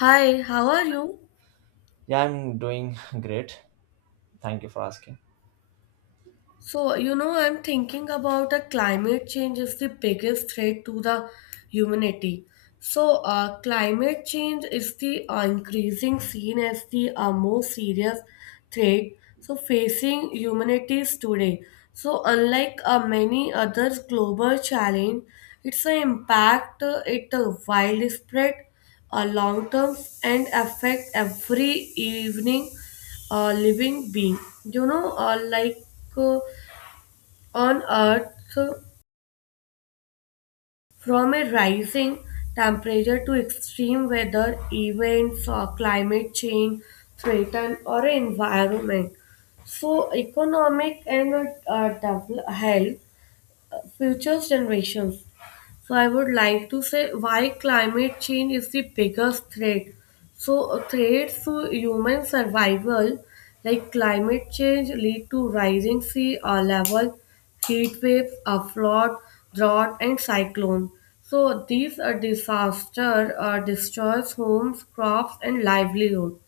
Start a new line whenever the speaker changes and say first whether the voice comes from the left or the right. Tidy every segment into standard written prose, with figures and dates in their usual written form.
left: Hi, how are you?
right: Yeah, I'm doing great. Thank you for asking.
left: So, I'm thinking about the climate change is the biggest threat to the humanity. So, climate change is the increasing seen as the most serious threat so facing humanities today. So, unlike many other global challenge, its impact it widespread long term and affect every evening living being. You know, like uh, on Earth, from a rising temperature to extreme weather events or climate change threaten our environment. So, economic and develop, health, future generations. So I would like to say why climate change is the biggest threat. So threats to human survival like climate change lead to rising sea level, heat waves, a flood, drought and cyclone. So these are disaster destroys homes, crops and livelihood.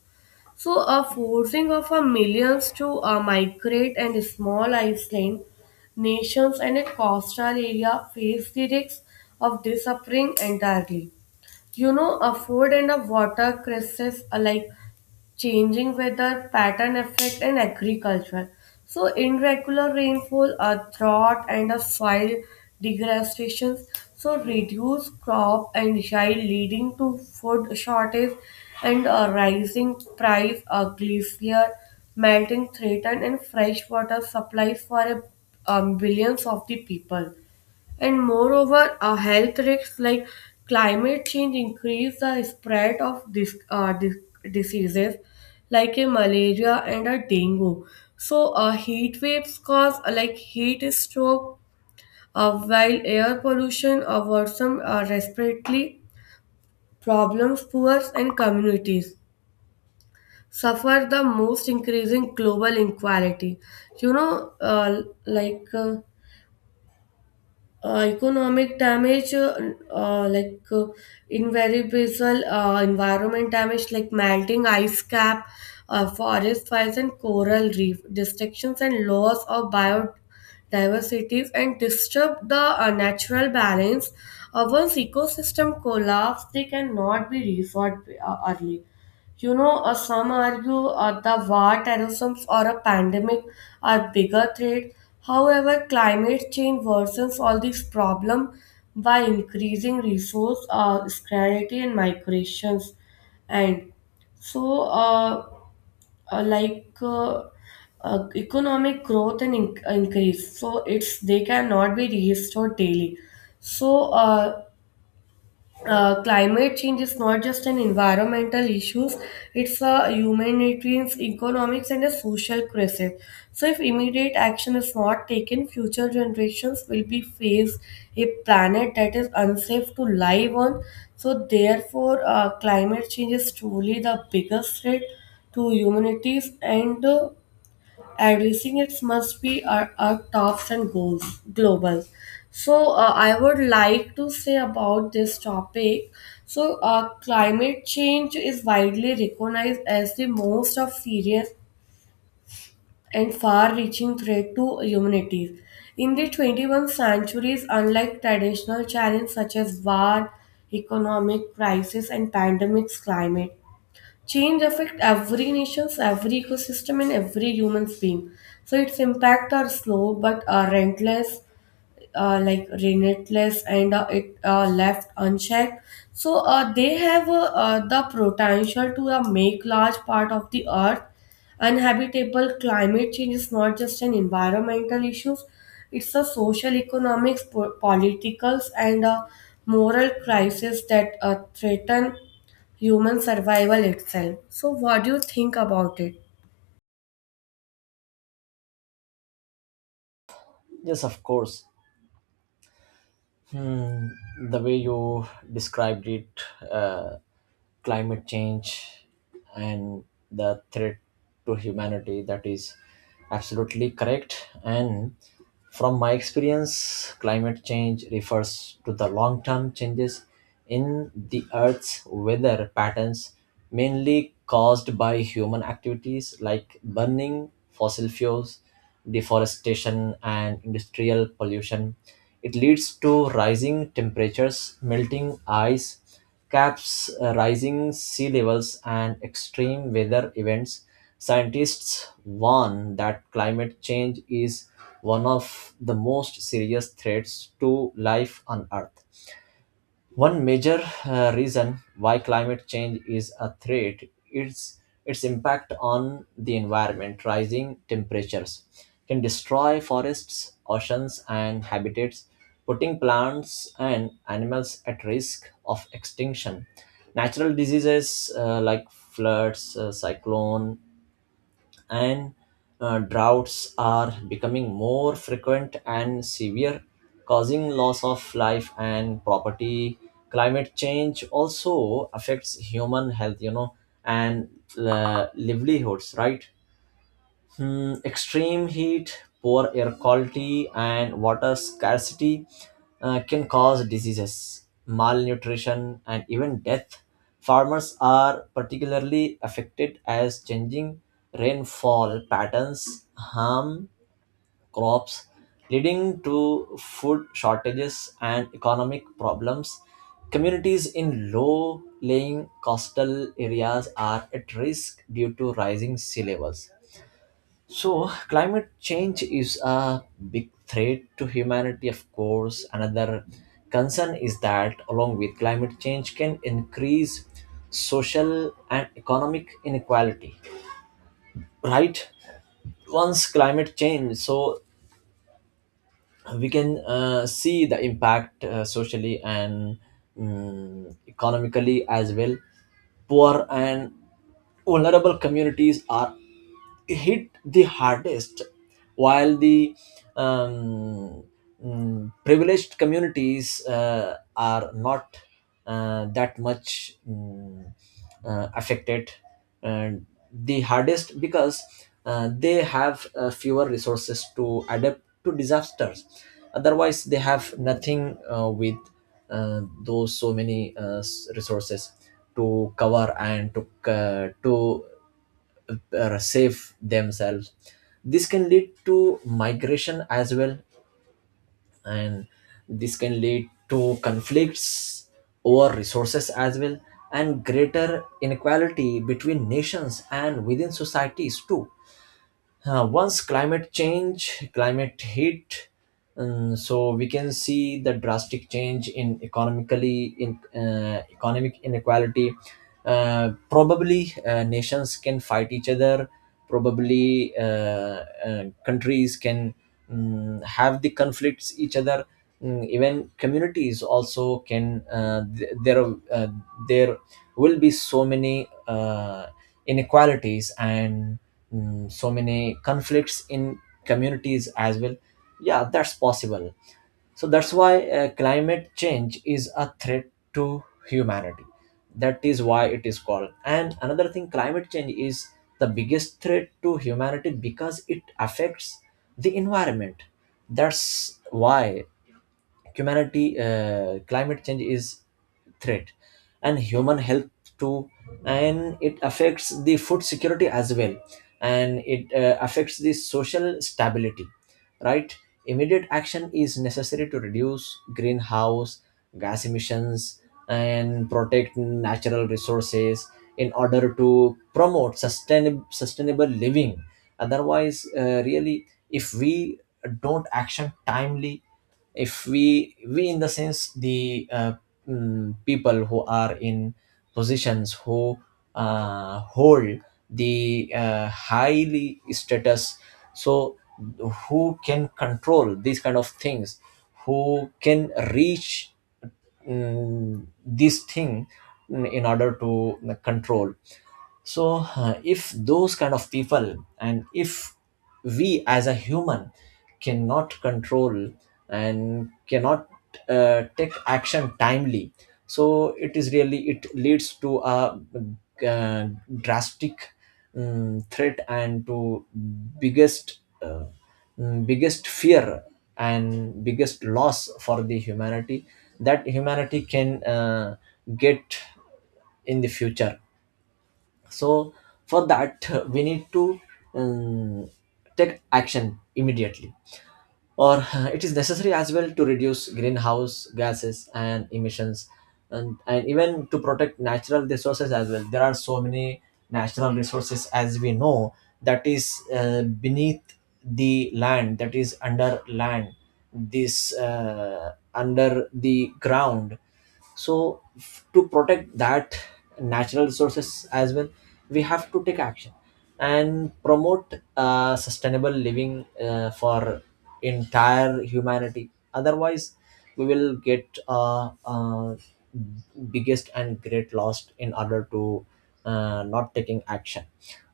left: So, a forcing of a millions to migrate and small island nations and a coastal area face the risks of disappearing entirely. You know, a food and a water crisis alike, changing weather pattern effect and agriculture. So irregular rainfall, a drought and a soil degradation. So reduced crop and yield leading to food shortage and a rising price, a glacier melting threaten and fresh water supplies for a, billions of the people. And moreover, health risks like climate change increase the spread of this, diseases like a malaria and a dengue. So, heat waves cause like heat stroke, while air pollution worsen respiratory problems, poor and communities suffer the most increasing global inequality. You know, uh, like. Uh, economic damage uh, like uh, invariable environment damage like melting ice cap forest fires and coral reef destructions and loss of biodiversity and disturb the natural balance once ecosystem collapse they cannot be restored early. You know, some argue the war, terrorism, or a pandemic are bigger threats. However, climate change worsens all these problems by increasing resource scarcity and migrations. And so, uh, like uh, economic growth and increase, so it's they cannot be restored daily. So, climate change is not just an environmental issues, it's a humanitarian economics and a social crisis. So if immediate action is not taken, future generations will be faced a planet that is unsafe to live on. So therefore, climate change is truly the biggest threat to humanities and addressing it must be our tops and goals global. So I would like to say about this topic. So climate change is widely recognized as the most of serious and far-reaching threat to humanity in the 21st centuries. Unlike traditional challenges such as war, economic crisis and pandemics, climate change affects every nation's, every ecosystem and every human's being. So its impact are slow but are relentless, relentless, and it left unchecked. So the potential to make large part of the earth uninhabitable. Climate change is not just an environmental issue; it's a social, economics, politicals, and moral crisis that threaten human survival itself. So, what do you think about it?
right: Yes, of course. Hmm, the way you described it, uh, climate change and the threat to humanity that is absolutely correct, and from my experience climate change refers to the long term changes in the earth's weather patterns, mainly caused by human activities like burning fossil fuels, deforestation, and industrial pollution. It leads to rising temperatures, melting ice caps, rising sea levels, and extreme weather events. Scientists warn that climate change is one of the most serious threats to life on Earth. One major reason why climate change is a threat is its impact on the environment. Rising temperatures can destroy forests, oceans, and habitats, putting plants and animals at risk of extinction. Natural diseases like floods, cyclone, and droughts are becoming more frequent and severe, causing loss of life and property. Climate change also affects human health, you know, and livelihoods, right? Hmm, extreme heat, poor air quality, and water scarcity can cause diseases, malnutrition, and even death. Farmers are particularly affected as changing rainfall patterns harm crops, leading to food shortages and economic problems. Communities in low lying coastal areas are at risk due to rising sea levels. So, climate change is a big threat to humanity, of course. Another concern is that, along with climate change, can increase social and economic inequality, right? Once climate change, so we can see the impact socially and economically as well. Poor and vulnerable communities are hit the hardest, while the um, privileged communities are not that much affected and the hardest because they have fewer resources to adapt to disasters. Otherwise they have nothing with those so many resources to cover and to c to save themselves. This can lead to migration as well, and this can lead to conflicts over resources as well, and greater inequality between nations and within societies too. Once climate change, climate heat, so we can see the drastic change in economically in economic inequality. Probably nations can fight each other. Probably countries can have the conflicts each other. Mm, even communities also can. Uh, there will be so many inequalities and so many conflicts in communities as well. Yeah, that's possible. So that's why climate change is a threat to humanity. That is why it is called, and another thing, climate change is the biggest threat to humanity because it affects the environment. That's why humanity climate change is threat and human health too, and it affects the food security as well, and it affects the social stability, right? Immediate action is necessary to reduce greenhouse gas emissions and protect natural resources in order to promote sustainable living. Otherwise really, if we don't action timely, if we in the sense the people who are in positions, who hold the highly status, so who can control these kind of things, who can reach this thing in order to control. So if those kind of people, and if we as a human cannot control and cannot take action timely, so it is really, it leads to a uh, drastic threat and to biggest biggest fear and biggest loss for the humanity that humanity can get in the future. So for that we need to um, take action immediately, or it is necessary as well to reduce greenhouse gases and emissions, and even to protect natural resources as well. There are so many natural resources, as we know, that is beneath the land, that is under land, this under the ground. So to protect that natural resources as well, we have to take action and promote sustainable living for entire humanity. Otherwise we will get biggest and great loss in order to not taking action.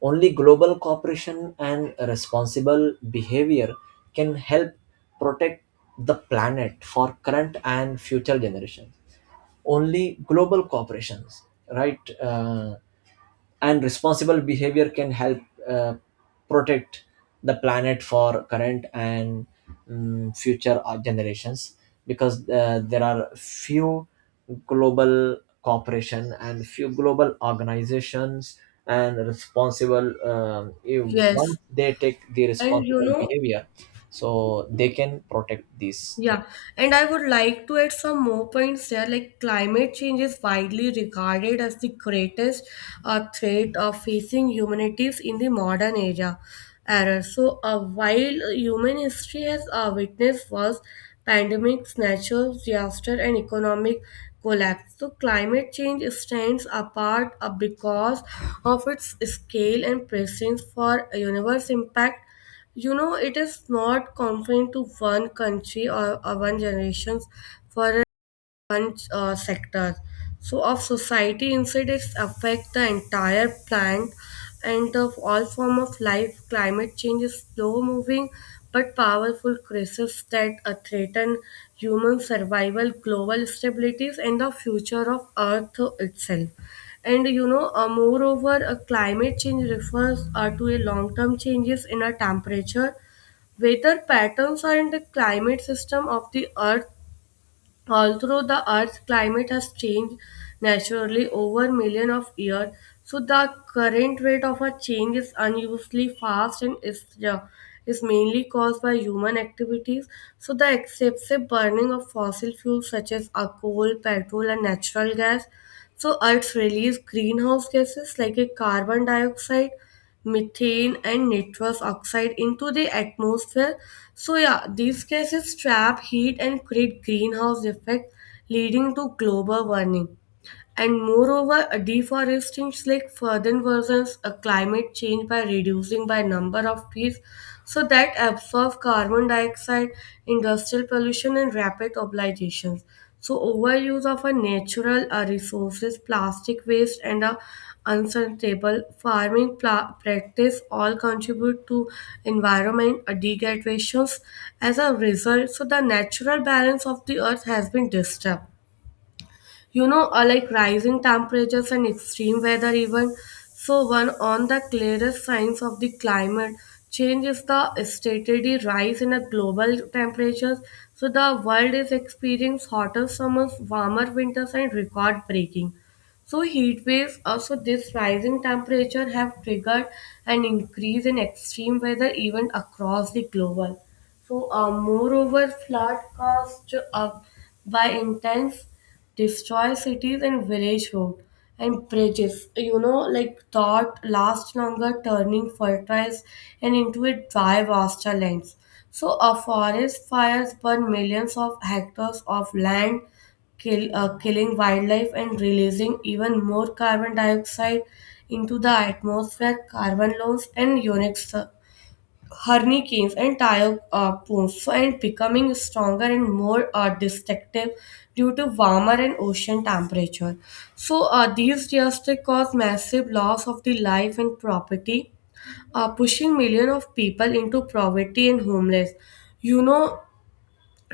right: Only global cooperation and responsible behavior can help protect the planet for current and future generations. Only global corporations, right? And responsible behavior can help uh, protect the planet for current and future generations, because there are few global corporation and few global organizations and responsible, if once
left: Yes,
right: they take the
left: and you
right: responsible
left: know,
right: behavior, so they can protect these
left: yeah,
right: things.
left: and I would like to add some more points there. Like climate change is widely regarded as the greatest threat of facing humanities in the modern era. Era. So, while human history has witnessed wars, pandemics, natural disaster, and economic collapse, so climate change stands apart because of its scale and presence for universe impact. You know, it is not confined to one country or one generation. For different sectors. So, of society incidents affect the entire plant and of all form of life. Climate change is slow-moving but powerful crisis that threaten human survival, global stabilities, and the future of Earth itself. And you know, moreover, climate change refers to a long-term changes in a temperature, weather patterns, and the climate system of the Earth. Although the Earth's climate has changed naturally over millions of years, so the current rate of a change is unusually fast and is, yeah, is mainly caused by human activities. So the excessive burning of fossil fuels such as coal, petrol, and natural gas. So Earth's release greenhouse gases like a carbon dioxide, methane and nitrous oxide into the atmosphere. So yeah, these gases trap heat and create greenhouse effect leading to global warming. And moreover, a deforestation like further worsens a climate change by reducing by number of trees so that absorb carbon dioxide, industrial pollution and rapid urbanizations. So overuse of a natural resources, plastic waste and a unsustainable farming practice all contribute to environment degradations as a result. So the natural balance of the earth has been disturbed. You know, like rising temperatures and extreme weather even, so one on the clearest signs of the climate change is the steady rise in a global temperatures. So the world is experiencing hotter summers, warmer winters and record breaking so heat waves. Also, this rising temperature have triggered an increase in extreme weather event across the global. So, moreover, flood caused by intense destroy cities and village road and bridges. You know, like thought last longer, turning fertilize and into a dry vaster lands. So a forest fires burn millions of hectares of land, killing wildlife and releasing even more carbon dioxide into the atmosphere. Carbon loans and unique hurricanes and typhoons and becoming stronger and more destructive due to warmer and ocean temperature. So these disasters cause massive loss of the life and property, pushing millions of people into poverty and homeless. You know,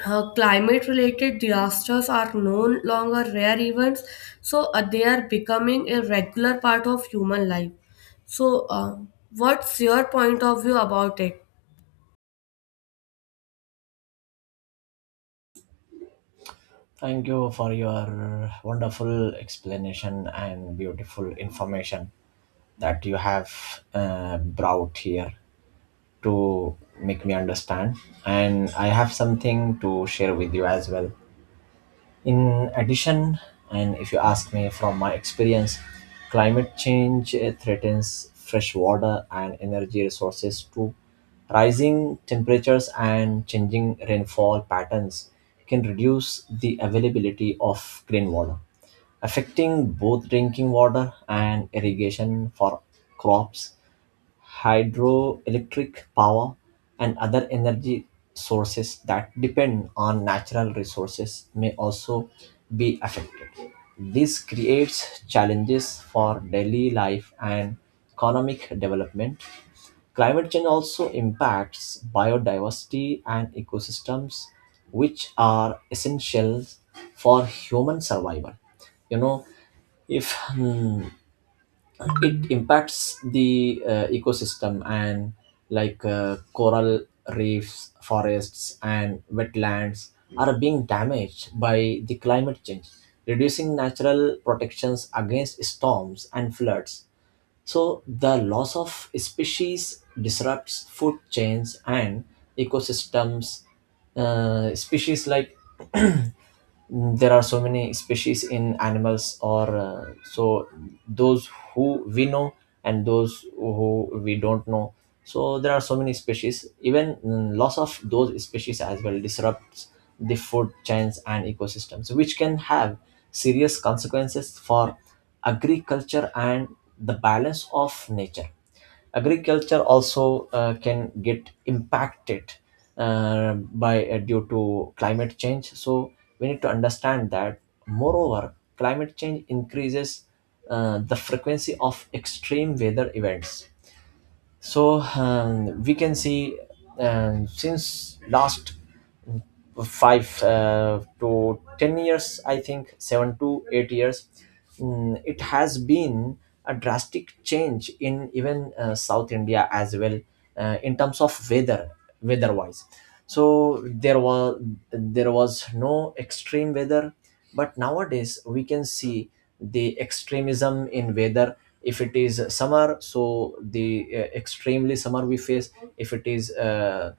left: climate related disasters are no longer rare events, so they are becoming a regular part of human life. So, what's your point of view about it?
right: Thank you for your wonderful explanation and beautiful information that you have brought here to make me understand. And I have something to share with you as well. In addition, and if you ask me, from my experience, climate change, threatens fresh water and energy resources too. Rising temperatures and changing rainfall patterns can reduce the availability of clean water, affecting both drinking water and irrigation for crops. Hydroelectric power and other energy sources that depend on natural resources may also be affected. This creates challenges for daily life and economic development. Climate change also impacts biodiversity and ecosystems, which are essential for human survival. You know, if hmm, it impacts the ecosystem, and like coral reefs, forests, and wetlands are being damaged by the climate change, reducing natural protections against storms and floods. So the loss of species disrupts food chains and ecosystems. Species like, there are so many species in animals or so, those who we know and those who we don't know, so there are so many species. Even loss of those species as well disrupts the food chains and ecosystems, which can have serious consequences for agriculture and the balance of nature. Agriculture also can get impacted by due to climate change. So we need to understand that. Moreover, climate change increases the frequency of extreme weather events. So we can see since last five to 10 years, I think 7 to 8 years, it has been a drastic change in even South India as well in terms of weather, weather-wise. So there was no extreme weather, but nowadays we can see the extremism in weather. If it is summer, so the extremely summer we face. If it is uh,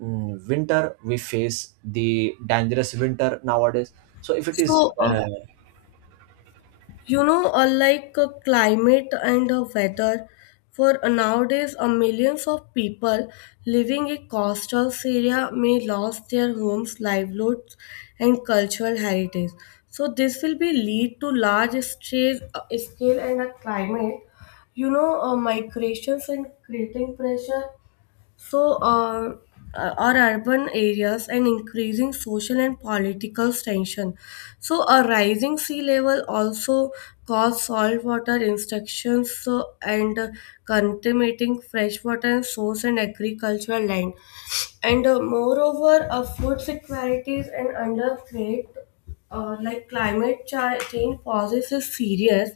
right: mm, winter, we face the dangerous winter nowadays. So if it is
left: So, climate and weather, for nowadays, millions of people living in coastal area may lose their homes, livelihoods, and cultural heritage. So, this will be lead to large stress, scale and a climate. You know, migrations and creating pressure so, our urban areas and increasing social and political tension. So, a rising sea level also cause saltwater instructions so, and contaminating freshwater source and agricultural land. And moreover, food security is and under threat like climate change poses is serious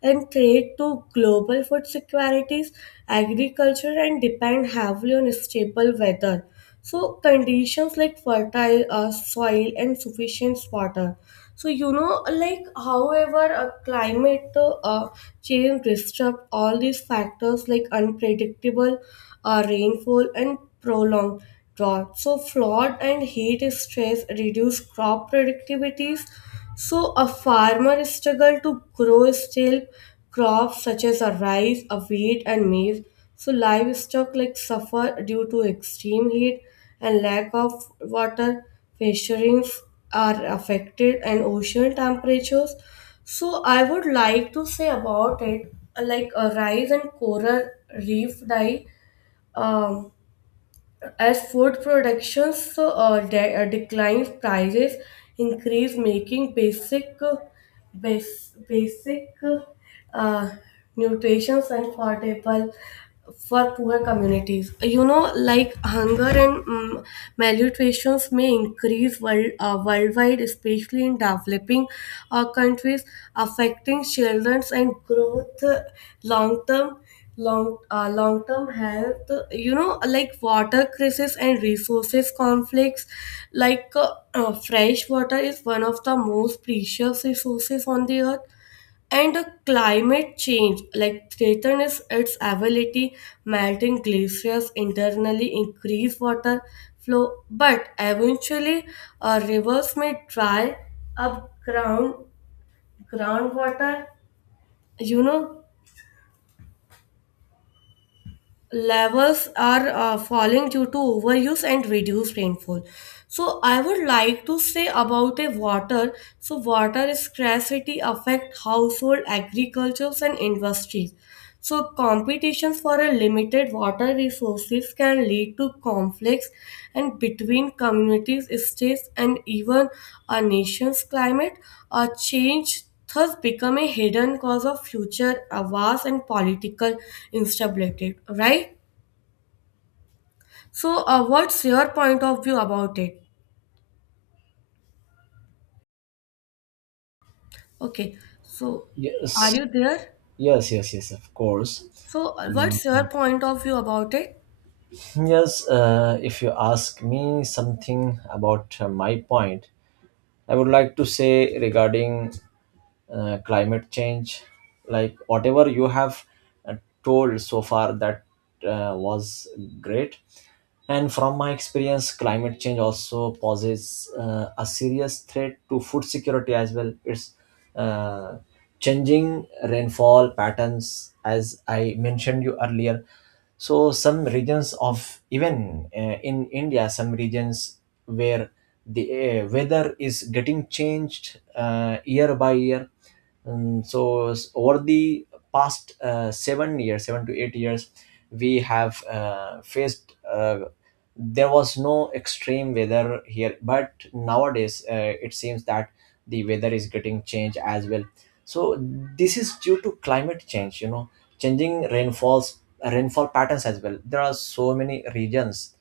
left: and threat to global food securities, agriculture, and depend heavily on stable weather. So conditions like fertile soil and sufficient water. So you know, like however, climate change disrupt all these factors like unpredictable rainfall and prolonged drought. So flood and heat stress reduce crop productivities. So a farmer struggle to grow still crops such as a rice, a wheat and maize. So livestock like suffer due to extreme heat and lack of water. Fisheries are affected and ocean temperatures. So I would like to say about it like a rise and coral reef die. Um, as food production declines, prices increase, making basic bas- basic uh, uh, nutrition affordable for poor communities. You know, like hunger and malnutrition may increase worldwide, especially in developing countries, affecting children's and growth long term long term health. You know, like water crisis and resources conflicts like fresh water is one of the most precious resources on the earth, and climate change like threaten its ability. Melting glaciers internally increase water flow, but eventually rivers may dry up. Groundwater, you know, levels are falling due to overuse and reduced rainfall. So I would like to say about a water. So water scarcity affect household agricultures and industries. So competitions for a limited water resources can lead to conflicts and between communities, states and even a nation's climate a change thus become a hidden cause of future wars and political instability, right? So what's your point of view about it? Okay, so are
right: yes,
left: you there?
right: yes, of course.
left: So what's
right: Um,
left: your point of view about it?
right: yes, if you ask me something about my point, I would like to say regarding climate change, like whatever you have uh, told so far, that was great. And from my experience, climate change also poses a serious threat to food security as well. It's uh, changing rainfall patterns, as I mentioned you earlier. So some regions of even in India, some regions where the weather is getting changed year by year. So over the past 7 years, 7 to 8 years, we have faced, there was no extreme weather here, but nowadays it seems that the weather is getting changed as well. So this is due to climate change, you know, changing rainfall patterns as well. There are so many regions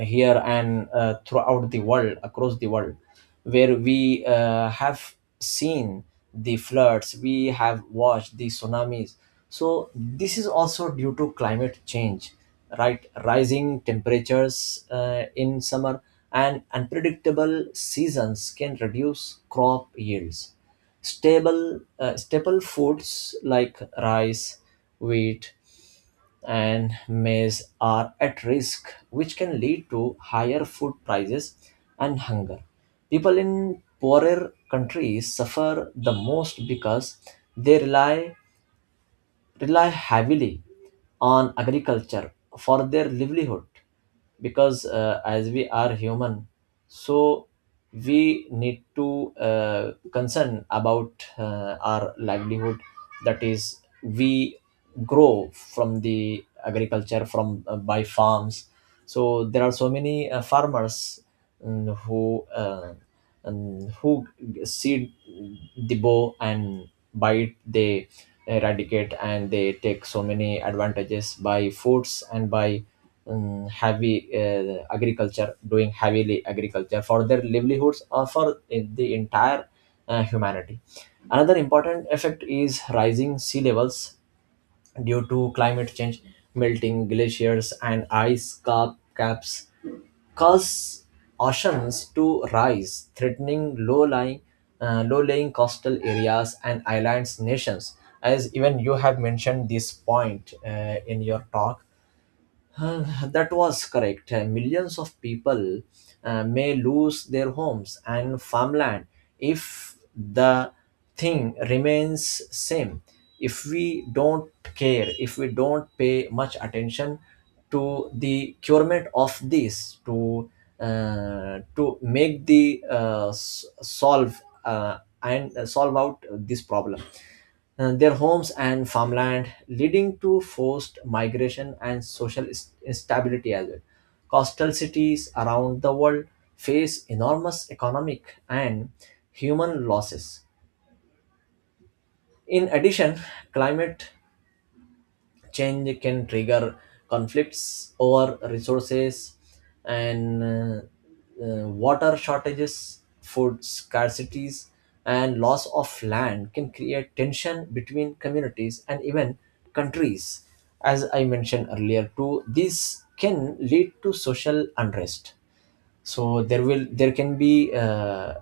right: here and throughout the world, across the world, where we have seen the floods, we have watched the tsunamis. So, this is also due to climate change, right? Rising temperatures in summer and unpredictable seasons can reduce crop yields. Staple foods like rice, wheat, and maize are at risk, which can lead to higher food prices and hunger. People in poorer countries suffer the most because they rely heavily on agriculture for their livelihood. Because as we are human, so we need to concern about our livelihood, that is we grow from the agriculture, from by farms. So there are so many farmers, mm, who uh, who see the bow, and by it they eradicate, and they take so many advantages by foods and by heavy agriculture, doing heavily agriculture for their livelihoods or for the entire humanity. Another important effect is rising sea levels. Due to climate change, melting glaciers and caps cause oceans to rise, threatening low-lying coastal areas and islands nations. As even you have mentioned this point in your talk, uh, that was correct. Millions of people may lose their homes and farmland if the thing remains same. If we don't care, if we don't pay much attention to the curement of this, to make the solve and solve out this problem their homes and farmland, leading to forced migration and social instability as well. Coastal cities around the world face enormous economic and human losses. In addition, climate change can trigger conflicts over resources and water shortages, food scarcities, and loss of land can create tension between communities and even countries. As I mentioned earlier too, this can lead to social unrest. So there can be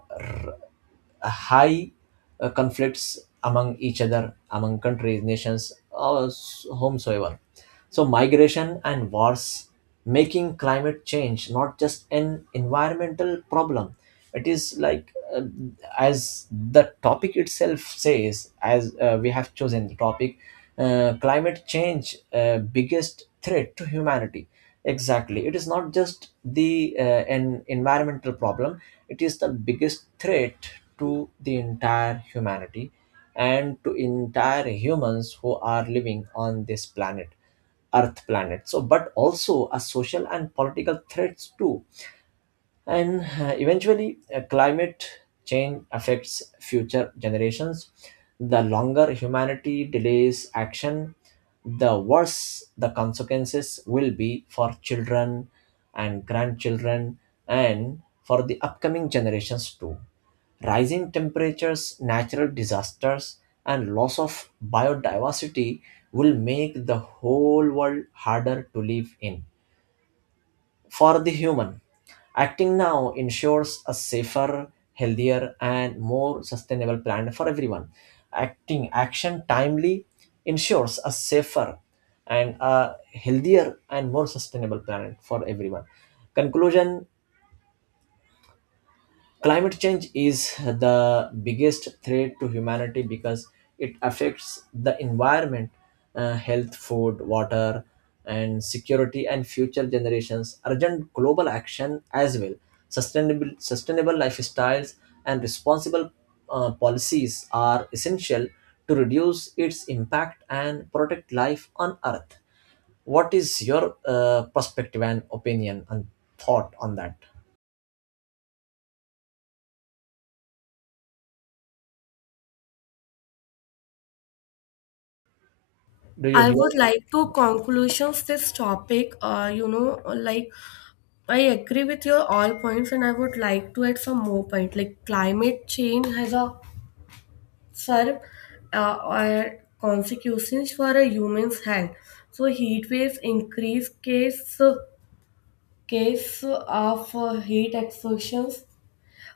right: high conflicts among each other, among countries, nations, or whomsoever. So, migration and wars, making climate change not just an environmental problem. It is like, as the topic itself says, as we have chosen the topic, climate change, biggest threat to humanity. Exactly. It is not just the an environmental problem, it is the biggest threat to the entire humanity and to entire humans who are living on this planet, Earth planet. So, but also a social and political threats too. And eventually climate change affects future generations. The longer humanity delays action, the worse the consequences will be for children and grandchildren and for the upcoming generations too. Rising temperatures, natural disasters, and loss of biodiversity will make the whole world harder to live in for the human. Acting now ensures a safer, healthier, and more sustainable planet for everyone. Acting action timely ensures a safer and a healthier and more sustainable planet for everyone. Conclusion. Climate change is the biggest threat to humanity because it affects the environment, health, food, water, and security, and future generations. Urgent global action as well. Sustainable lifestyles and responsible policies are essential to reduce its impact and protect life on Earth. What is your perspective and opinion and thought on that? Do
left: I
right: you hear
left: would
right: me?
left: like to conclusions this topic you know, like I agree with your all points, and I would like to add some more point. Like climate change has a serve are consequences for a human's health. So heat waves increase case of heat exhaustions,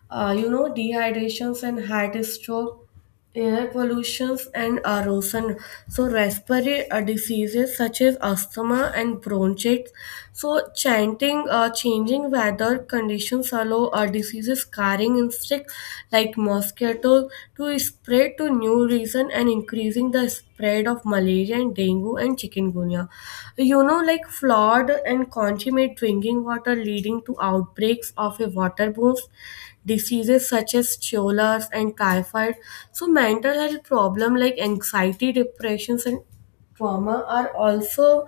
left: you know, dehydrations and heart stroke, air pollutions and erosion. So respiratory diseases such as asthma and bronchitis. So changing weather conditions allow diseases carrying insects like mosquitoes to spread to new region and increase increasing the spread of malaria and dengue and chikungunya. You know, like flawed and consummate drinking water leading to outbreaks of a waterborne diseases such as cholas and typhoid. So mental health problem like anxiety, depressions, and trauma are also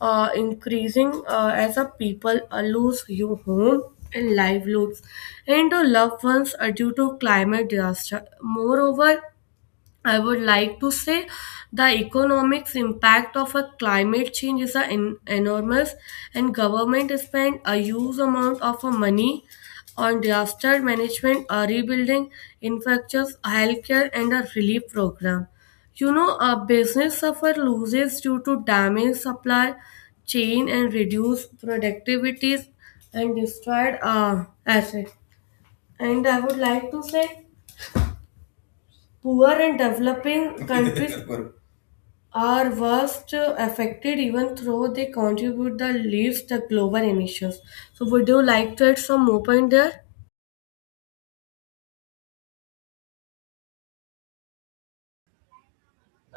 left: increasing as a people lose your home and livelihoods and the loved ones are due to climate disaster. Moreover, I would like to say the economics impact of a climate change is a enormous, and government spend a huge amount of a money on disaster management, rebuilding infrastructures, healthcare, and a relief program. You know, a business suffer losses due to damage supply chain and reduced productivities and destroyed assets. And I would like to say, poor and developing countries are worst affected even though they contribute the least the global emissions. So would you like to add some more point there?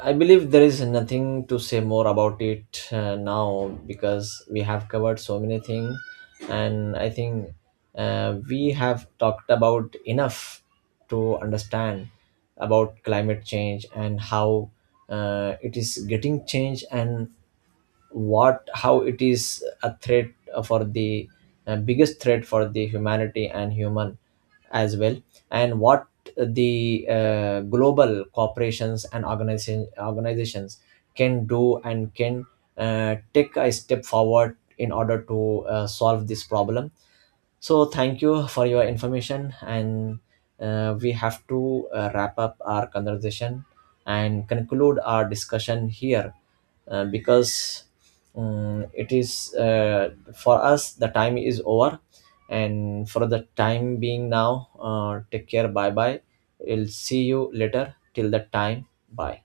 right: I believe there is nothing to say more about it now, because we have covered so many things, and I think we have talked about enough to understand about climate change, and how it is getting changed, and what how it is a threat for the biggest threat for the humanity and human as well, and what the global corporations and organizations can do and can take a step forward in order to solve this problem. So thank you for your information, and we have to wrap up our conversation and conclude our discussion here because it is for us the time is over, and for the time being now, take care. Bye bye. We'll see you later. Till that time, bye.